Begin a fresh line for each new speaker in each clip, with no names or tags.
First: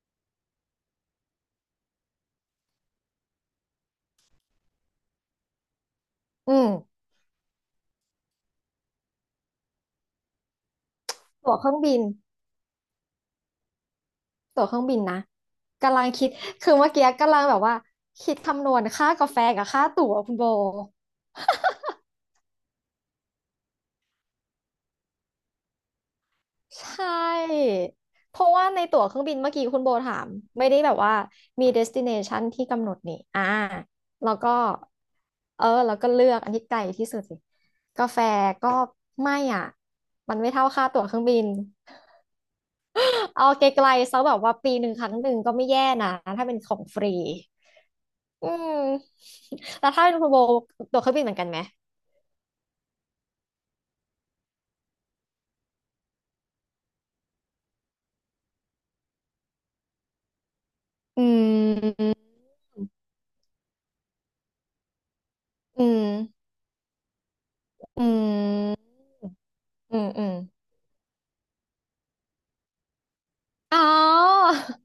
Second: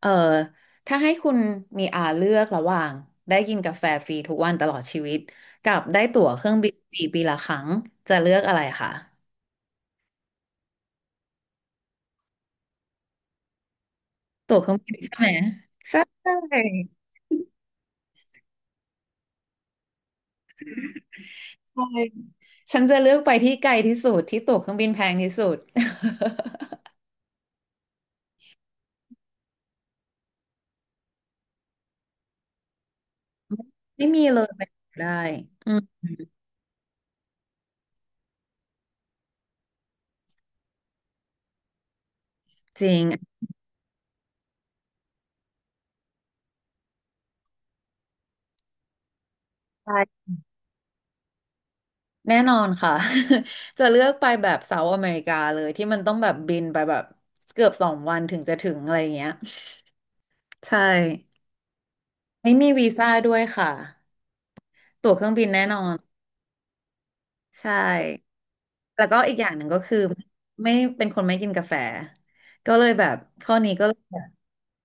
เออถ้าให้คุณมีอาเลือกระหว่างได้กินกาแฟฟรีทุกวันตลอดชีวิตกับได้ตั๋วเครื่
อื
อง
ม
บินฟรีปีละครั้งจะเลือกอะไรคะ
ตั๋วเครื่องบิน
ตั๋ว
ตั๋
เค
วเค
รื่อง
รื่อง
บิน
บิน
ใช่
นะ
ไหม
กำ
ใช่
ลังคิด
ใช่
คือเมื่อกี้กำลังแบบว่าคิดคำนวณค่ากาแฟกับค่าตั๋วคุณโบ
ฉันจะเลือกไปที่ไกลที่สุดที่ตั๋วเครื่องบินแพงที่สุด
ใช่เพราะว่าในตั๋วเครื่องบินเมื่อกี้คุณโบถามไม่ได้แบบว่ามี destination ที่กำหนดนี่
ไม่มี
แล้ว
เลย
ก็
ไปได้
เออ
อืม
แล้วก็เลือกอันที่ไกลที่สุดสิกาแฟก็ไม่อ่ะมันไม่เท่าค่าตั๋วเครื่องบิน
จริง
เอาไกลๆซะแบบว่าปีหนึ่งครั้งหนึ่งก็ไม่แย่นะถ้าเป็นของฟรี อืมแล้วถ้าเป็น
ใช่
คุณโบตัวเครื่องบินเหมือนกันไหม
แน่นอนค่ะ จะเลือกไปแบบเซาท์อเมริกาเลยที่มันต้องแบบบินไปแบบเกือบสองวันถึงจะถึงอะไรอย่างเงี้ยใช่
อืม
ไม่มีวีซ่าด้วยค่ะตั๋วเครื่องบินแน่นอ
อื
น
ม
ใช่
อืม
แล้วก็อีกอย่างหนึ่งก็คื
อื
อ
มอืม
ไม่เป็นคนไม่กินกาแฟก็เลยแบบข้อนี้
อ๋อ
ก็เลยแบบ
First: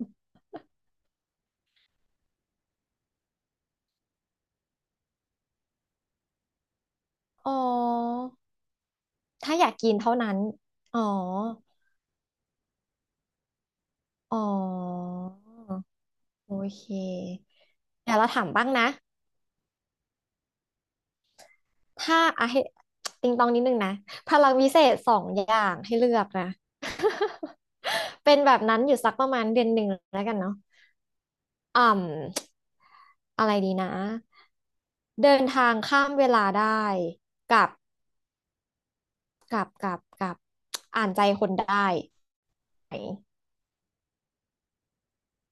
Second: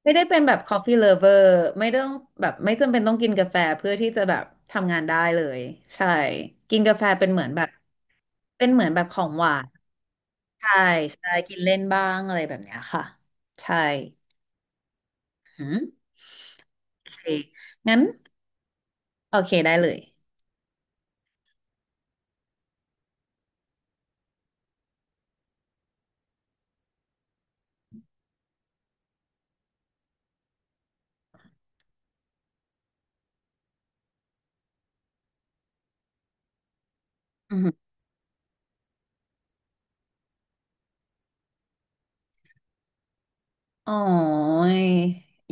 ไม่ได้เป็นแบบ coffee lover ไม่ต้องแบบไม่จำเป็นต้องกินกาแฟเพื่อที่จะแบบทำงานได้เลยใช่กินกาแฟเป็นเหมือน
อ๋อ
แบบเป็นเหมือนแบบของหวา
ถ้าอ
น
ยากกินเท่านั้น
ใช่
อ๋อ
ใช่กินเล่นบ้างอะไรแบบเนี้ยค่ะใช่
อ๋อ
หืม
โอเค
โอเคงั้น
เดี๋ยวเราถามบ้างนะ
โอเคได้เลย
ถ้าอ่ะให้ติงตองนิดนึงนะพลังวิเศษสองอย่างให้เลือกนะ เป็นแบบนั้นอยู่สักประมาณเดือนหนึ่งแล้วกันเนาะ อ่อะไรดีนะเดินทางข้ามเวลาได้กับกับอ่านใจคนได้ ไหน
อ๋อย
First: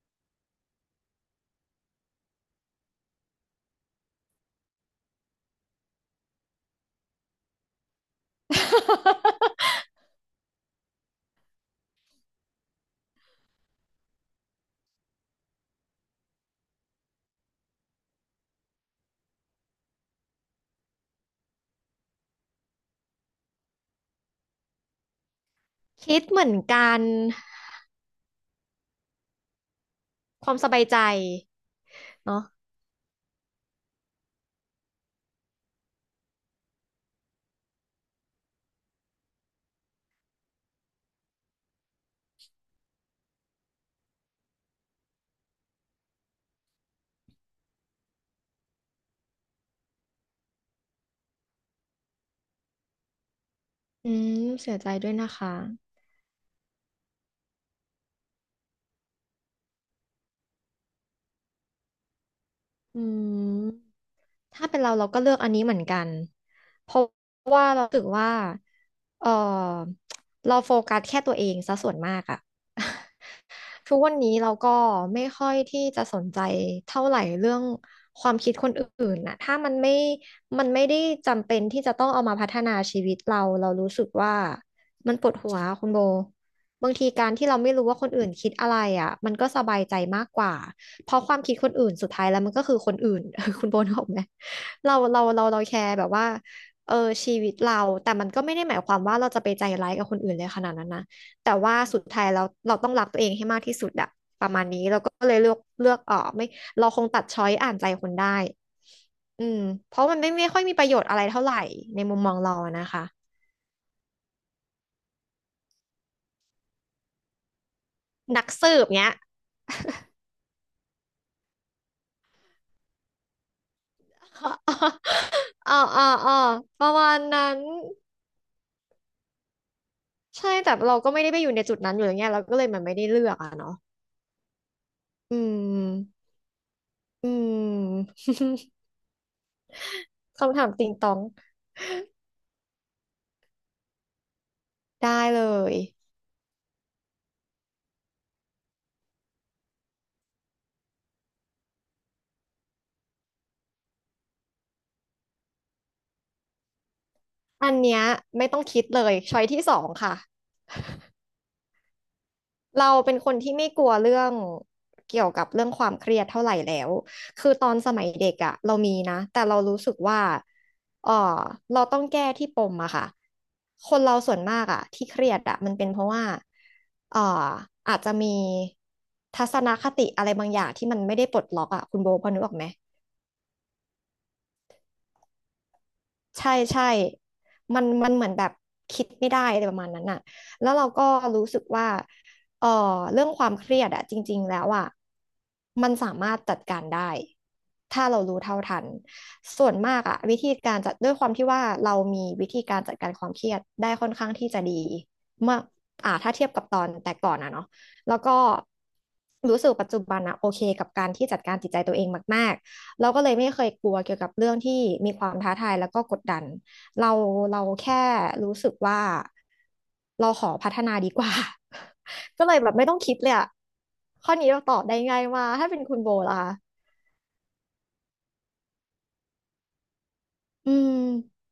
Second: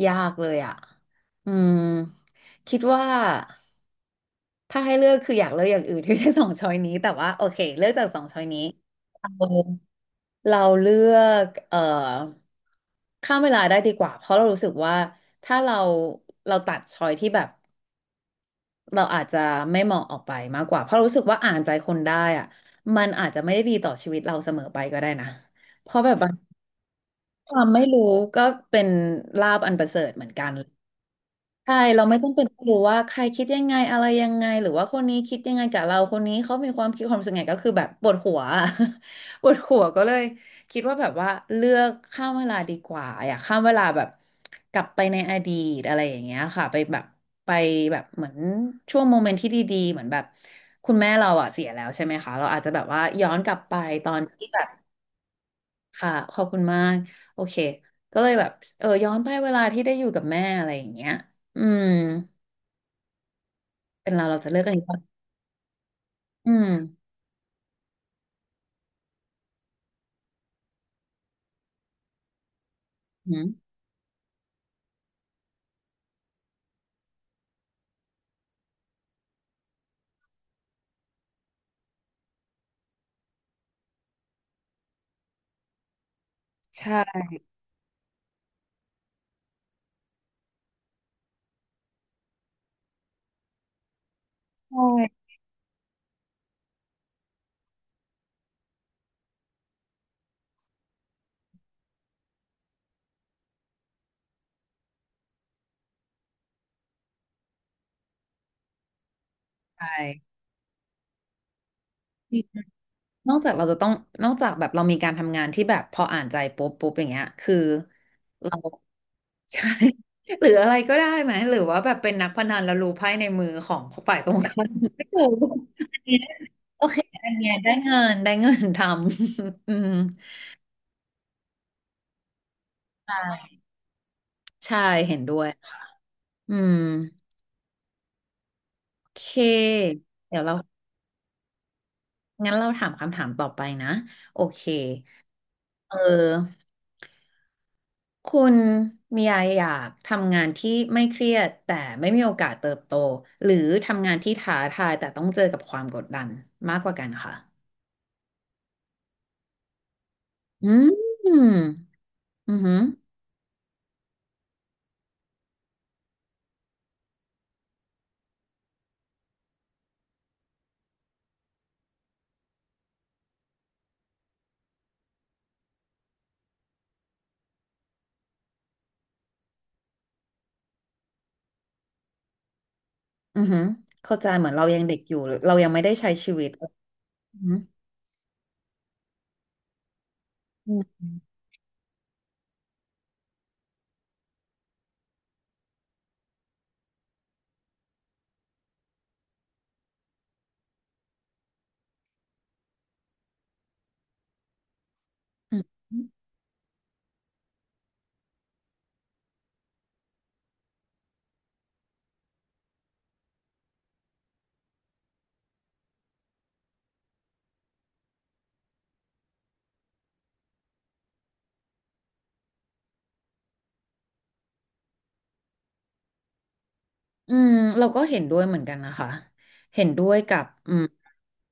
ยากเลยอ่ะอืมคิดว่าถ้าให้เลือกคืออยากเลือกอย่างอื่นที่ไม่ใช่สองช้อยนี้แต่ว่าโอเคเลือกจากสองช้อยนี้เรา เลือกข้ามเวลาได้ดีกว่าเพราะเรารู้สึกว่าถ้าเราเราตัดช้อยที่แบบเราอาจจะไม่เหมาะออกไปมากกว่าเพราะรู้สึกว่าอ่านใจคนได้อ่ะมันอาจจะไม่ได้ดีต่อชีวิตเราเสมอไปก็ได้นะ เพราะแบบ
คิด
บาง
เหมือนกัน
ความไม่รู้ก็เป็นลาภอันประเสริฐเหมือน
ค
กัน
วามสบายใจ
ใช่เราไม่ต้อง
เนาะ
เป็นรู้ว่าใครคิดยังไงอะไรยังไงหรือว่าคนนี้คิดยังไงกับเราคนนี้เขามีความคิดความรู้สึกไงก็คือแบบปวดหัว ปวดหัวก็เลยคิดว่าแบบว่าเลือกข้ามเวลาดีกว่าอยากข้ามเวลาแบบกลับไปในอดีตอะไรอย่างเงี้ยค่ะไปแบบไปแบบเหมือนช่วงโมเมนต์ที่ดีๆเหมือนแบบคุณแม่เราอ่ะเสียแล้วใช่ไหมคะเราอาจจะแบบว่าย้อนกลับไปต
อื
อนที่
ม
แบบ
เสียใจด้วยนะคะ
ค่ะขอบคุณมากโอเคก็เลยแบบเออย้อนไปเวลาที่ได้อยู่กับแม่อะไรอย่างเงี้ยอืม
อืม
เป็นเราเราจะเลือก
ถ้า
อัน
เป็น
นี้
เรา
ก่อน
เราก็เลือกอันนี้เหมือนกัน
อืม
เพราะว่าเรารู้สึกว่าเออเราโฟกัสแค่ตัวเองซะส่วนมากอะ
อืม
ทุกวันนี้เราก็ไม่ค่อยที่จะสนใจเท่าไหร่เรื่องความคิดคนอื่นนะถ้ามันไม่ได้จำเป็นที่จะต้องเอามาพัฒนาชีวิตเรา เรารู้สึกว่ามันปวดหัวคุณโบบางทีการที่เราไม่รู้ว่าคนอื่นคิดอะไรอ่ะมันก็สบายใจมากกว่าเพราะความคิดคนอื่นสุดท้ายแล้วมันก็คือคนอื่น คุณโบนึกออกไหม
ใช
เราเรา
่
เราเราแคร์แบบว่าเออชีวิตเรา แต่มันก็ไม่ได้หมายความว่าเราจะไปใจร้ายกับคนอื่นเลยขนาดนั้นนะแต่ว่าสุดท้ายเราต้องรักตัวเองให้มากที่สุดอะประมาณนี้เราก็เลยเลือกออกไม่เราคงตัดช้อยอ่านใจคนได้อืม
ใช
เพราะมันไม่
่
ไม่ค่อยมีประโยชน์อะไรเท่าไหร่ในมุมมองเราอะนะคะ
นอกจากเราจะต้องนอกจากแบบเรามีการทำงานที่แบบพออ่านใจปุ๊บปุ๊บอย่างเงี้ยคือ
นัก
เรา
สืบเนี้ย
ใช่ หรืออะไรก็ได้ไหมหรือว่าแบบเป็นนักพนันแล้วรู้ไพ่ในมือของฝ่ายตรงข้าม ไม่ถูก
อ่า
อัน
อ่า
เนี้ย
อ่า
โอ
ประ
เค
มาณ
อัน
นั้
เนี้ย
น
ได้เงินได้เงินทำ อืม
ใช่แต่เราก็ไม่ได้ไปอยู่ในจุดนั้นอยู่แล้วไงเราก็เลยมันไม่ได้เลือก
ใช่
อะเนาะ
ใช่เห็นด้
อื
วย
ม
อืม
อืม
โอเคเดี๋ยวเรา
คำถามติงตอง
งั้นเราถามคำถามต่อไปนะโอเค
ได้เลย
เออ คุณมียาอยากทำงานที่ไม่เครียดแต่ไม่มีโอกาสเติบโตหรือทำงานที่ท้าทายแต่ต้องเจอกับความกดดันมากกว่ากันค่ะ
อันเนี้ยไม่ต้องคิดเลยช้อยที่สองค่ะ
อืมอือหือ
เราเป็นคนที่ไม่กลัวเรื่องเกี่ยวกับเรื่องความเครียดเท่าไหร่แล้วคือตอนสมัยเด็กอะเรามีนะแต่เรารู้สึกว่าเออเราต้องแก้ที่ปมอะค่ะคนเราส่วนมากอะที่เครียดอะมันเป็นเพราะว่าเอออาจจะมีทัศนคติอะไรบางอย่างที่มันไม่ได้ปลดล็อกอะคุณโบพอนึกออกไหม
อือหือเข้าใจเหมือนเรายังเด็กอยู่หรือเรายังไม่ได้ใช้ชีวิต
ใช่ใช่
อือหือ
มันเหมือนแบบคิดไม่ได้อะไรประมาณนั้นน่ะแล้
อื
วเรา
ม
ก็รู้สึกว่าเออเรื่องความเครียดอะจริงๆแล้วอะมันสามารถจัดการได้ ถ้าเรารู้เท่าทันส่วนมากอะวิธีการจัดด้วยความที่ว่าเรามีวิธีการจัดการความเครียดได้ค่อนข้างที่จะดีเมื่
อื
อ
ม
ถ้าเทียบกับตอนแต่ก่อนอะเนาะแล้วก็รู้สึกปัจจุบันอะโอเคกับการที่จัดการจิตใจตัวเองมาก เราก็เลยไม่เคยกลัวเกี่ยวกับเรื่องที่มีความท้าทายแล้วก็กดดันเราเราแค่รู้สึกว่าเราขอพัฒนาดีกว่า ก็เลยแบบไม่ต้องคิดเลยอะข้อนี้เราตอบได้ง่ายมากถ้าเป็นคุณโบล่ะคะ
อืมเราก็เห็นด้วยเหมือนกันนะคะเห็นด้วยกับ
อื
อืม
ม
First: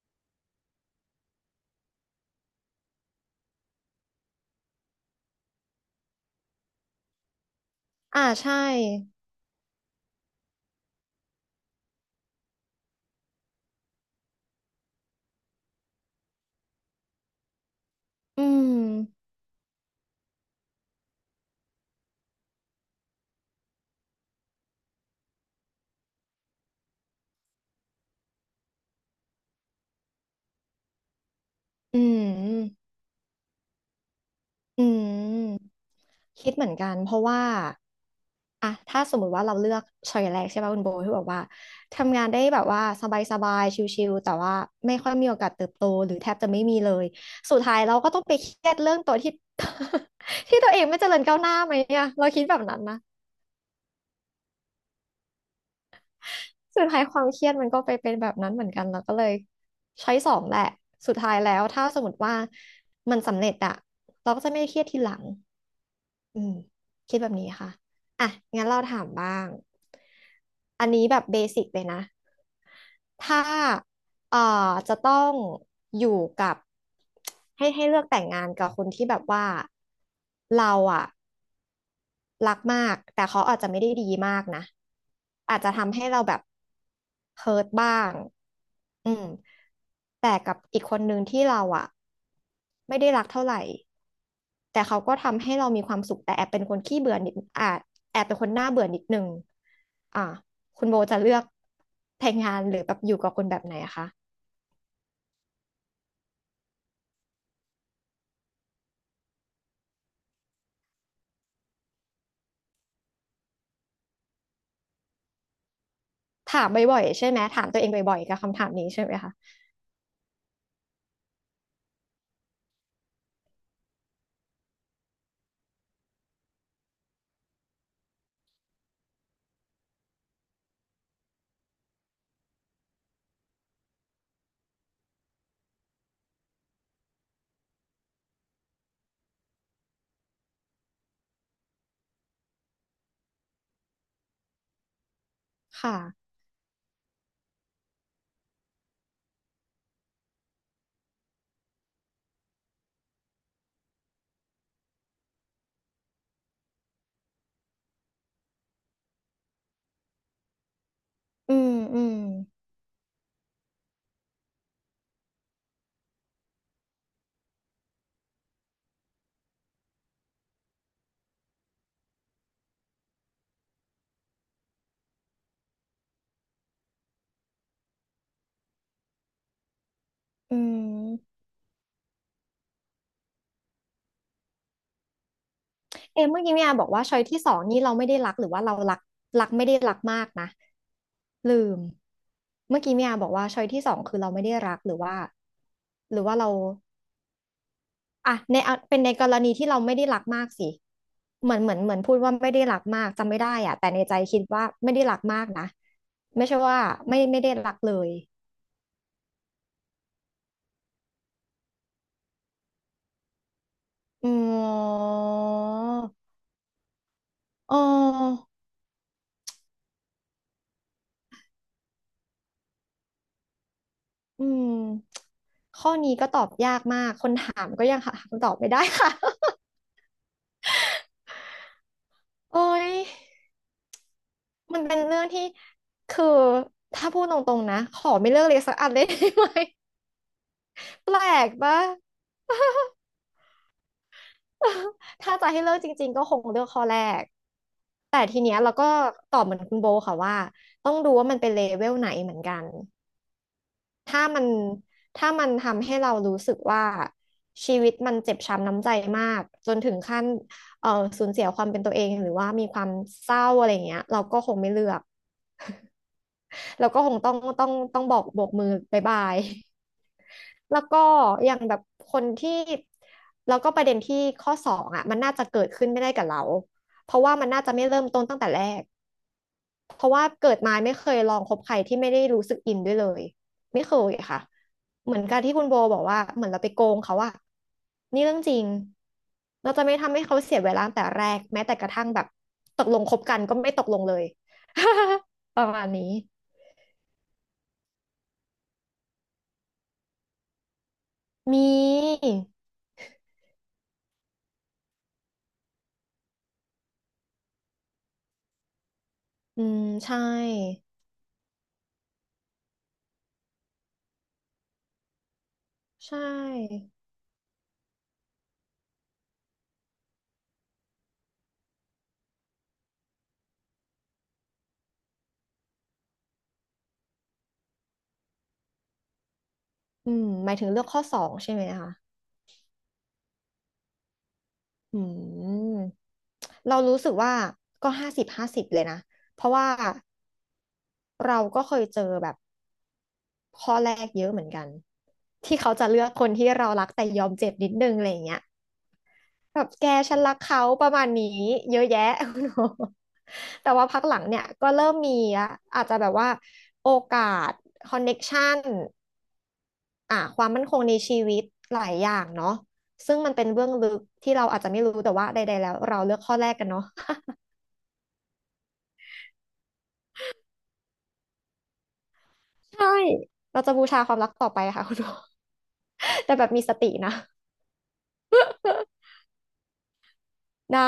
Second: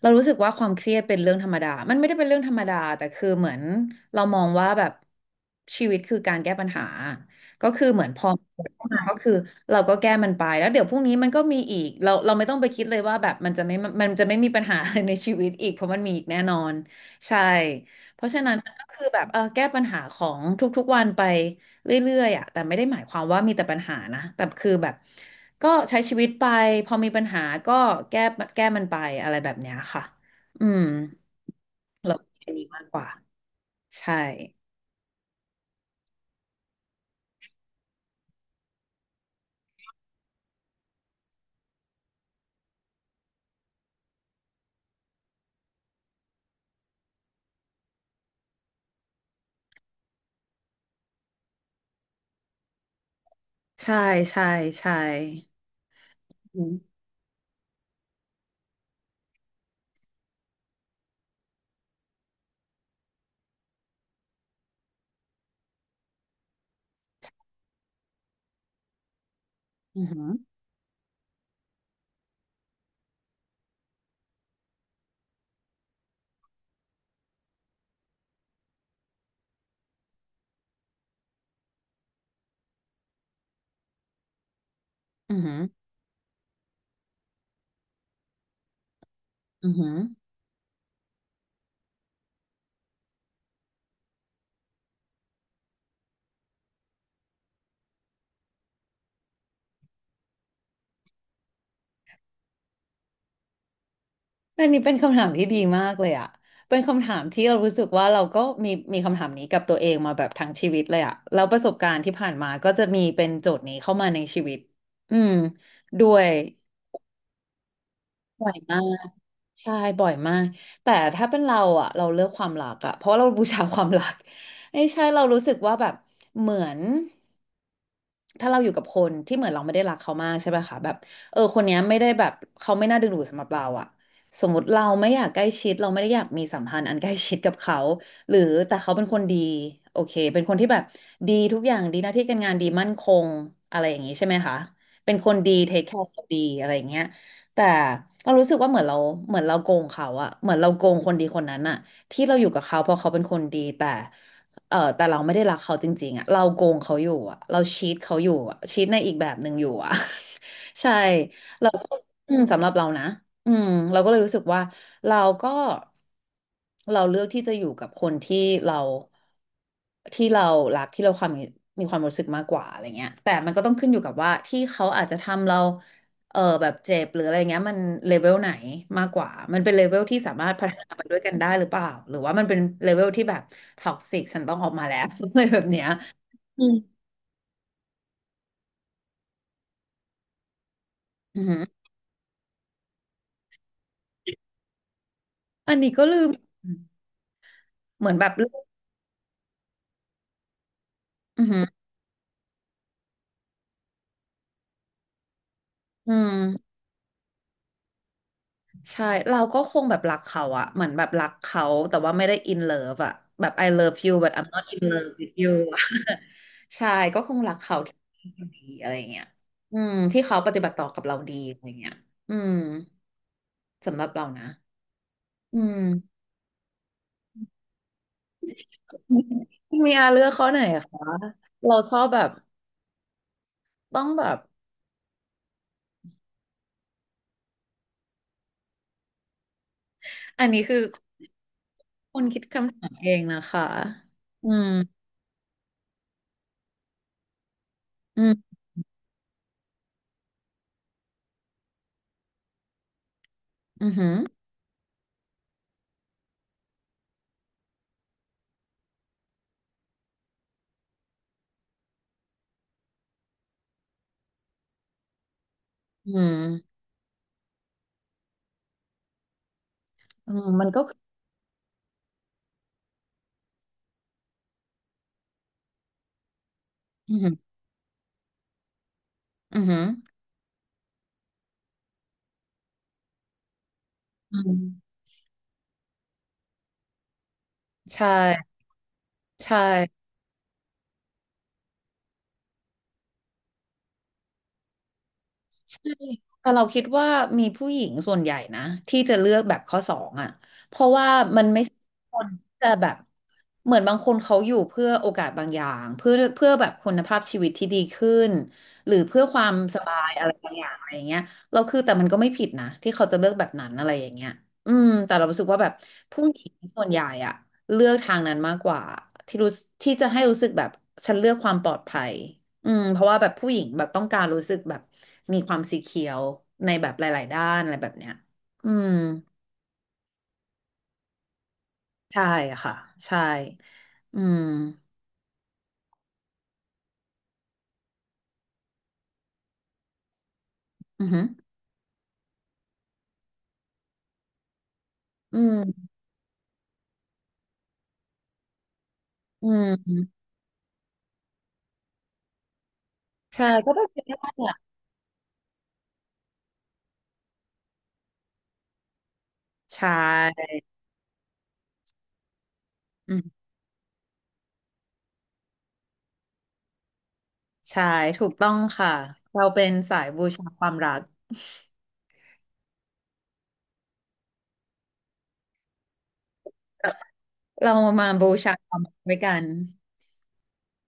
เรารู้สึกว่าความเครียดเป็นเรื่องธรรมดา มันไม่ได้เป็นเรื่องธรรมดาแต่คือเหมือนเรามองว่าแบบชีวิตคือการแก้ปัญหาก็คือเหมือนพ
อ่า
อ
ใช่
มันเข้ามาก็คือเราก็แก้มันไปแล้วเดี๋ยวพรุ่งนี้มันก็มีอีกเราเราไม่ต้องไปคิดเลยว่าแบบมันจะไม่มันจะไม่มีปัญหาอะไรในชีวิตอีกเพราะมันมีอีกแน่นอนใช่เพราะฉะ
อื
นั้นก็คือแบบ
ม
เออแก้ปัญหาของทุกๆวันไป เรื่อยๆอ่ะแต่ไม่ได้หมายความว่ามีแต่ปัญหานะแต่คือแบบก็ใช้ชีวิตไปพอมีปัญหาก็แก้แก้มันไปอะไรแบบเนี้ยค่ะอืม
อื
เราแค่างนี้มาก
ม
กว่าใช่
อืมคิดเหมือนกันเพราะว่า อะถ้าสมมุติว่าเราเลือกช้อยแรกใช่ป่ะคุณโบที่บอกว่าทำงานได้แบบว่าสบายๆชิลๆแต่ว่าไม่ค่อยมีโอกาสเติบโตหรือแทบจะไม่มีเลยสุดท้ายเราก็ต้องไปเครียดเรื่องตัวที่ ที่ตัวเองไม่เจริญก้าวหน้าไหมเนี่ยเราคิดแบบนั้นนะ
ใช่ใช่ใช่อื
สุด
ม
ท้ายความเครียดมันก็ไปเป็นแบบนั้นเหมือนกันเราก็เลยช้อยสองแหละสุดท้ายแล้วถ้าสมมติว่ามันสำเร็จอะเราก็จะไม่เครียดทีหลัง อืมคิดแบบนี้ค่ะ อ่ะ งั้นเราถามบ้าง
อืม
อันนี้แบบเบสิกเลยนะ ถ้าเอ่อจะต้องอยู่กับให้ให้เลือกแต่งงานกับคนที่แบบว่าเราอะรักมากแต่เขาอาจจะไม่ได้ดีมากนะ
ออืม
อาจจะทำให้เราแบบเฮิร์ตบ้างอืม
ออือหือ
แต่กับอีกคนนึงที่เราอะไม่ได้รักเท่าไหร่ แต่เขาก็ทำให้เรามีความสุขแต่แอบเป็นคนขี้เบื่อนิดแอบเป็นคนน่าเบื่อนิดนึงอ่าคุณโบจะเลือกแต่งงานหรือแบบอยู่กับคนแบบไหนอะคะ
อันนี้เป็นคำถามที่ดีมากเลยอ่ะเป็นคำถามที่เรารู้สึกว่าเราก็มีมีคำถามนี้กับตัวเองมาแบบทั้งชีวิตเลยอ่ะแล้วประสบการณ์ที่ผ่านมาก็จะมีเป็นโจทย์นี้เข้ามาในชีวิตอืมด้วย
ถามบ่อยๆใช่ไหมถามตัวเองบ่อยๆกับ
บ่อย
คำถาม
มา
นี้ใช่
ก
ไหมคะ
ใช่บ่อยมากแต่ถ้าเป็นเราอะเราเลือกความรักอะเพราะว่าเราบูชาความรัก ไม่ใช่เรารู้สึกว่าแบบเหมือนถ้าเราอยู่กับคนที่เหมือนเราไม่ได้รักเขามากใช่ไหมคะแบบเออคนเนี้ยไม่ได้แบบเขาไม่น่าดึงดูดสำหรับเราอะสมมติเราไม่อยากใกล้ชิดเราไม่ได้อยากมีสัมพันธ์อันใกล้ชิดกับเขาหรือแต่เขาเป็นคนดีโอเคเป็นคนที่แบบดีทุกอย่างดีหน้าที่การงานดีมั่นคงอะไรอย่างนี้ใช่ไหมคะเป็นคนดีเทคแค
ค่ะ
ร์ดีอะไรอย่างเงี้ย แต่เรารู้สึกว่าเหมือนเราโกงเขาอะเหมือนเราโกงคนดีคนนั้นอะที่เราอยู่กับเขาเพราะเขาเป็นคนดีแต่แต่เราไม่ได้รักเขาจริงๆอะเราโกงเขาอยู่อะเราชีทเขาอยู่อะชีทในอีกแบบหนึ่งอยู่อะ ใช่
อื
เรา
ม
ก็
อืม
อืมสำหรับเรานะอืมเราก็เลยรู้สึกว่าเราก็เราเลือกที่จะอยู่กับคนที่เราเรารักที่เรามีความรู้สึกมากกว่าอะไรเงี้ยแต่มันก็ต้องขึ้นอยู่กับว่าที่เขาอาจจะทำเราแบบเจ็บหรืออะไรเงี้ยมันเลเวลไหนมากกว่ามันเป็นเลเวลที่สามารถ
อื
พัฒนาไปด้วยกัน
ม
ได้หรือเปล่าหรือว่ามันเป็นเลเวลที่แบบท็อกซิกฉันต้องออกมาแล้ว อะไรแบบเนี้ย
เอมเมื่อกี้
อื
เนี่ย
ม
บอกว่าช้อยที่สองนี่เราไม่ได้รักหรือว่าเรารักไม่ได้รักมากนะ
อือหือ
ลืมเมื่อกี้เมียบอกว่าช้อยที่สองคือเราไม่ได้รักหรือว่า
อันนี้ก็
ห
ลื
รือ
ม
ว่าเรา
เหมือนแบบ
อ่ะในเอาเป็นในกรณีที่เราไม่ได้รักมากสิ
อือ
เหมื
หื
อน
อ
เหมือนเหมือนพูดว่าไม่ได้รักมากจำไม่ได้อ่ะแต่ในใจคิดว่าไม่ได้รักมากนะ
อื
ไม่ใช่
ม
ว่าไม่ได้รักเลย
ใช่เราก็คงแบบรักเขาอะเหมือนแบบรักเขาแต่ว่าไม่ได้ in love อะแบบ I love you
อื
but I'm not in love
ม
with you อะใช่ก็คงรัก
อ๋
เขาที่
อ
ดีอะไรเงี้ยอืมที่เขาปฏิบัติต่อกับเราดีอะไรเงี้ยอืมสำหรับเรา
อื
นะ
ม
อื
ข้อนี้
ม
ก็ตอบยากมากคนถามก็ยังหาคำตอบไม่ได้ค่ะ
มีอาเลือกข้อไหนอะคะเราชอบแบบ
โอ้ย
ต้องแบบ
มันเป็นเรื่องที่คือถ้าพูดตรงๆนะขอไม่เลือกเลยสักอันเลย ได้ไหม
อันนี้คือ
แปลกปะ
คนคิดคำถามเองนะคะอืม
ถ้าจะให้เลือกจริงๆก็คงเลือกข้อแรก แต่
อื
ทีเนี้
ม
ยเราก็ตอบเหมือนคุณโบค่ะว่าต้องดูว่ามันเป็นเลเวลไหนเหมือนกัน
อือหือ
ถ้ามันถ้ามันทำให้เรารู้สึกว่าชีวิตมันเจ็บช้ำน้ำใจมากจนถึงขั้นเอ่อสูญเสียความเป็นตัวเองหรือว่ามีความเศร้าอะไรอย่างเงี้ยเราก็คงไม่เลือก
อืม
เราก็คงต้องบอกโบกมือบายบาย
อืมมัน
แล้
ก็
ว
คือ
ก็อย่างแบบคนที่แล้วก็ประเด็นที่ข้อสองอ่ะมันน่าจะเกิดขึ้นไม่ได้กับเราเพ
อือ
ราะ
หื
ว่า
อ
มันน่าจะไม่เริ่มต้นตั้งแต่แรก
อือหือ
เพราะว่าเกิดมาไม่เคยลองคบใครที่ไม่ได้รู้สึกอินด้วยเลยไม่เคย
อื
ค่ะ
ม
เหมือนการที่คุณโบบอกว่าเหมือนเราไปโกงเขาอะ
ใช่
นี่เรื่องจริง
ใช่
เราจะไม่ทำให้เขาเสียเวลาตั้งแต่แรกแม้แต่กระทั่งแบบตกลงคบกันก็ไม่ตกลงเลย ประ
ใช่
มาณนี้
แต่เราคิดว่ามีผู้หญิงส่วนใหญ่นะที่จะเลือกแบบข้อสองอ่ะเพราะว่ามัน
ม
ไม่ใช่ค
ี
นที่จะแบบเหมือนบางคนเขาอยู่เพื่อโอกาสบางอย่างเพื่อแบบคุณภาพชีวิตที่ดีขึ้นหรือเพื่อความ
อื
ส
ม
บาย
ใช่
อะไรบางอย่างอะไรอย่างเงี้ยเราคือแต่มันก็ไม่ผิดนะที่เขาจะเลือกแบบนั้นอะไรอย่างเงี้ยอืมแต่เรารู้สึกว่าแบบ
ใช
ผู้หญิงส่ว
่
นใหญ่อ่ะเลือกทางนั้นมากกว่าที่รู้ที่จะให้รู้สึกแบบฉันเลือกความปลอดภัย อืมเพราะว่าแบบผู้หญิงแบบต้องการรู้สึกแบบมีความสีเขียวในแบบหลายๆด้านอะไรแบบเนี้ยอืม
อืมหมายถึงเลือกข้อสองใช่ไหมคะ
ใช่ค่ะใช่อืม
อืมเรารู้สึกว่าก็50-50เลยนะเพราะว่า
อือหือ
เราก็เคยเจอแบบข้อแรกเยอะเหมือนกัน
อื
ที่เขา
ม
จะเลือกคนที่เรารักแต่ยอมเจ็บนิดนึงอะไรอย่างเงี้ย
อื
แบบแกฉั
ม
นรักเขาประมาณนี้เยอะแยะ
ใช่ก็
แต่
ต้อ
ว่า
ง
พั
เป็
ก
น
ห
ได้
ลังเนี่ย
อ่ะ
ก็เริ่มมีอะอาจจะแบบว่าโอกาสคอนเน็กชัน
ใช่
อ่ะความมั่นคงในชีวิตหลายอย่างเนาะ
อื
ซึ่งมันเป็
ม
นเบื้องลึกที่เราอาจจะไม่รู้แต่ว่าใดๆแล้วเราเลือกข้อแรกกันเนาะ
ใช่ถูกต้องค่ะเราเป็นสายบูชาความรัก
ใช่เราจะบูชาความรักต่อไปค่ะคุณโอ แต่แบบมีสตินะ
เรามาบูชาความรักด้วยกัน
ได้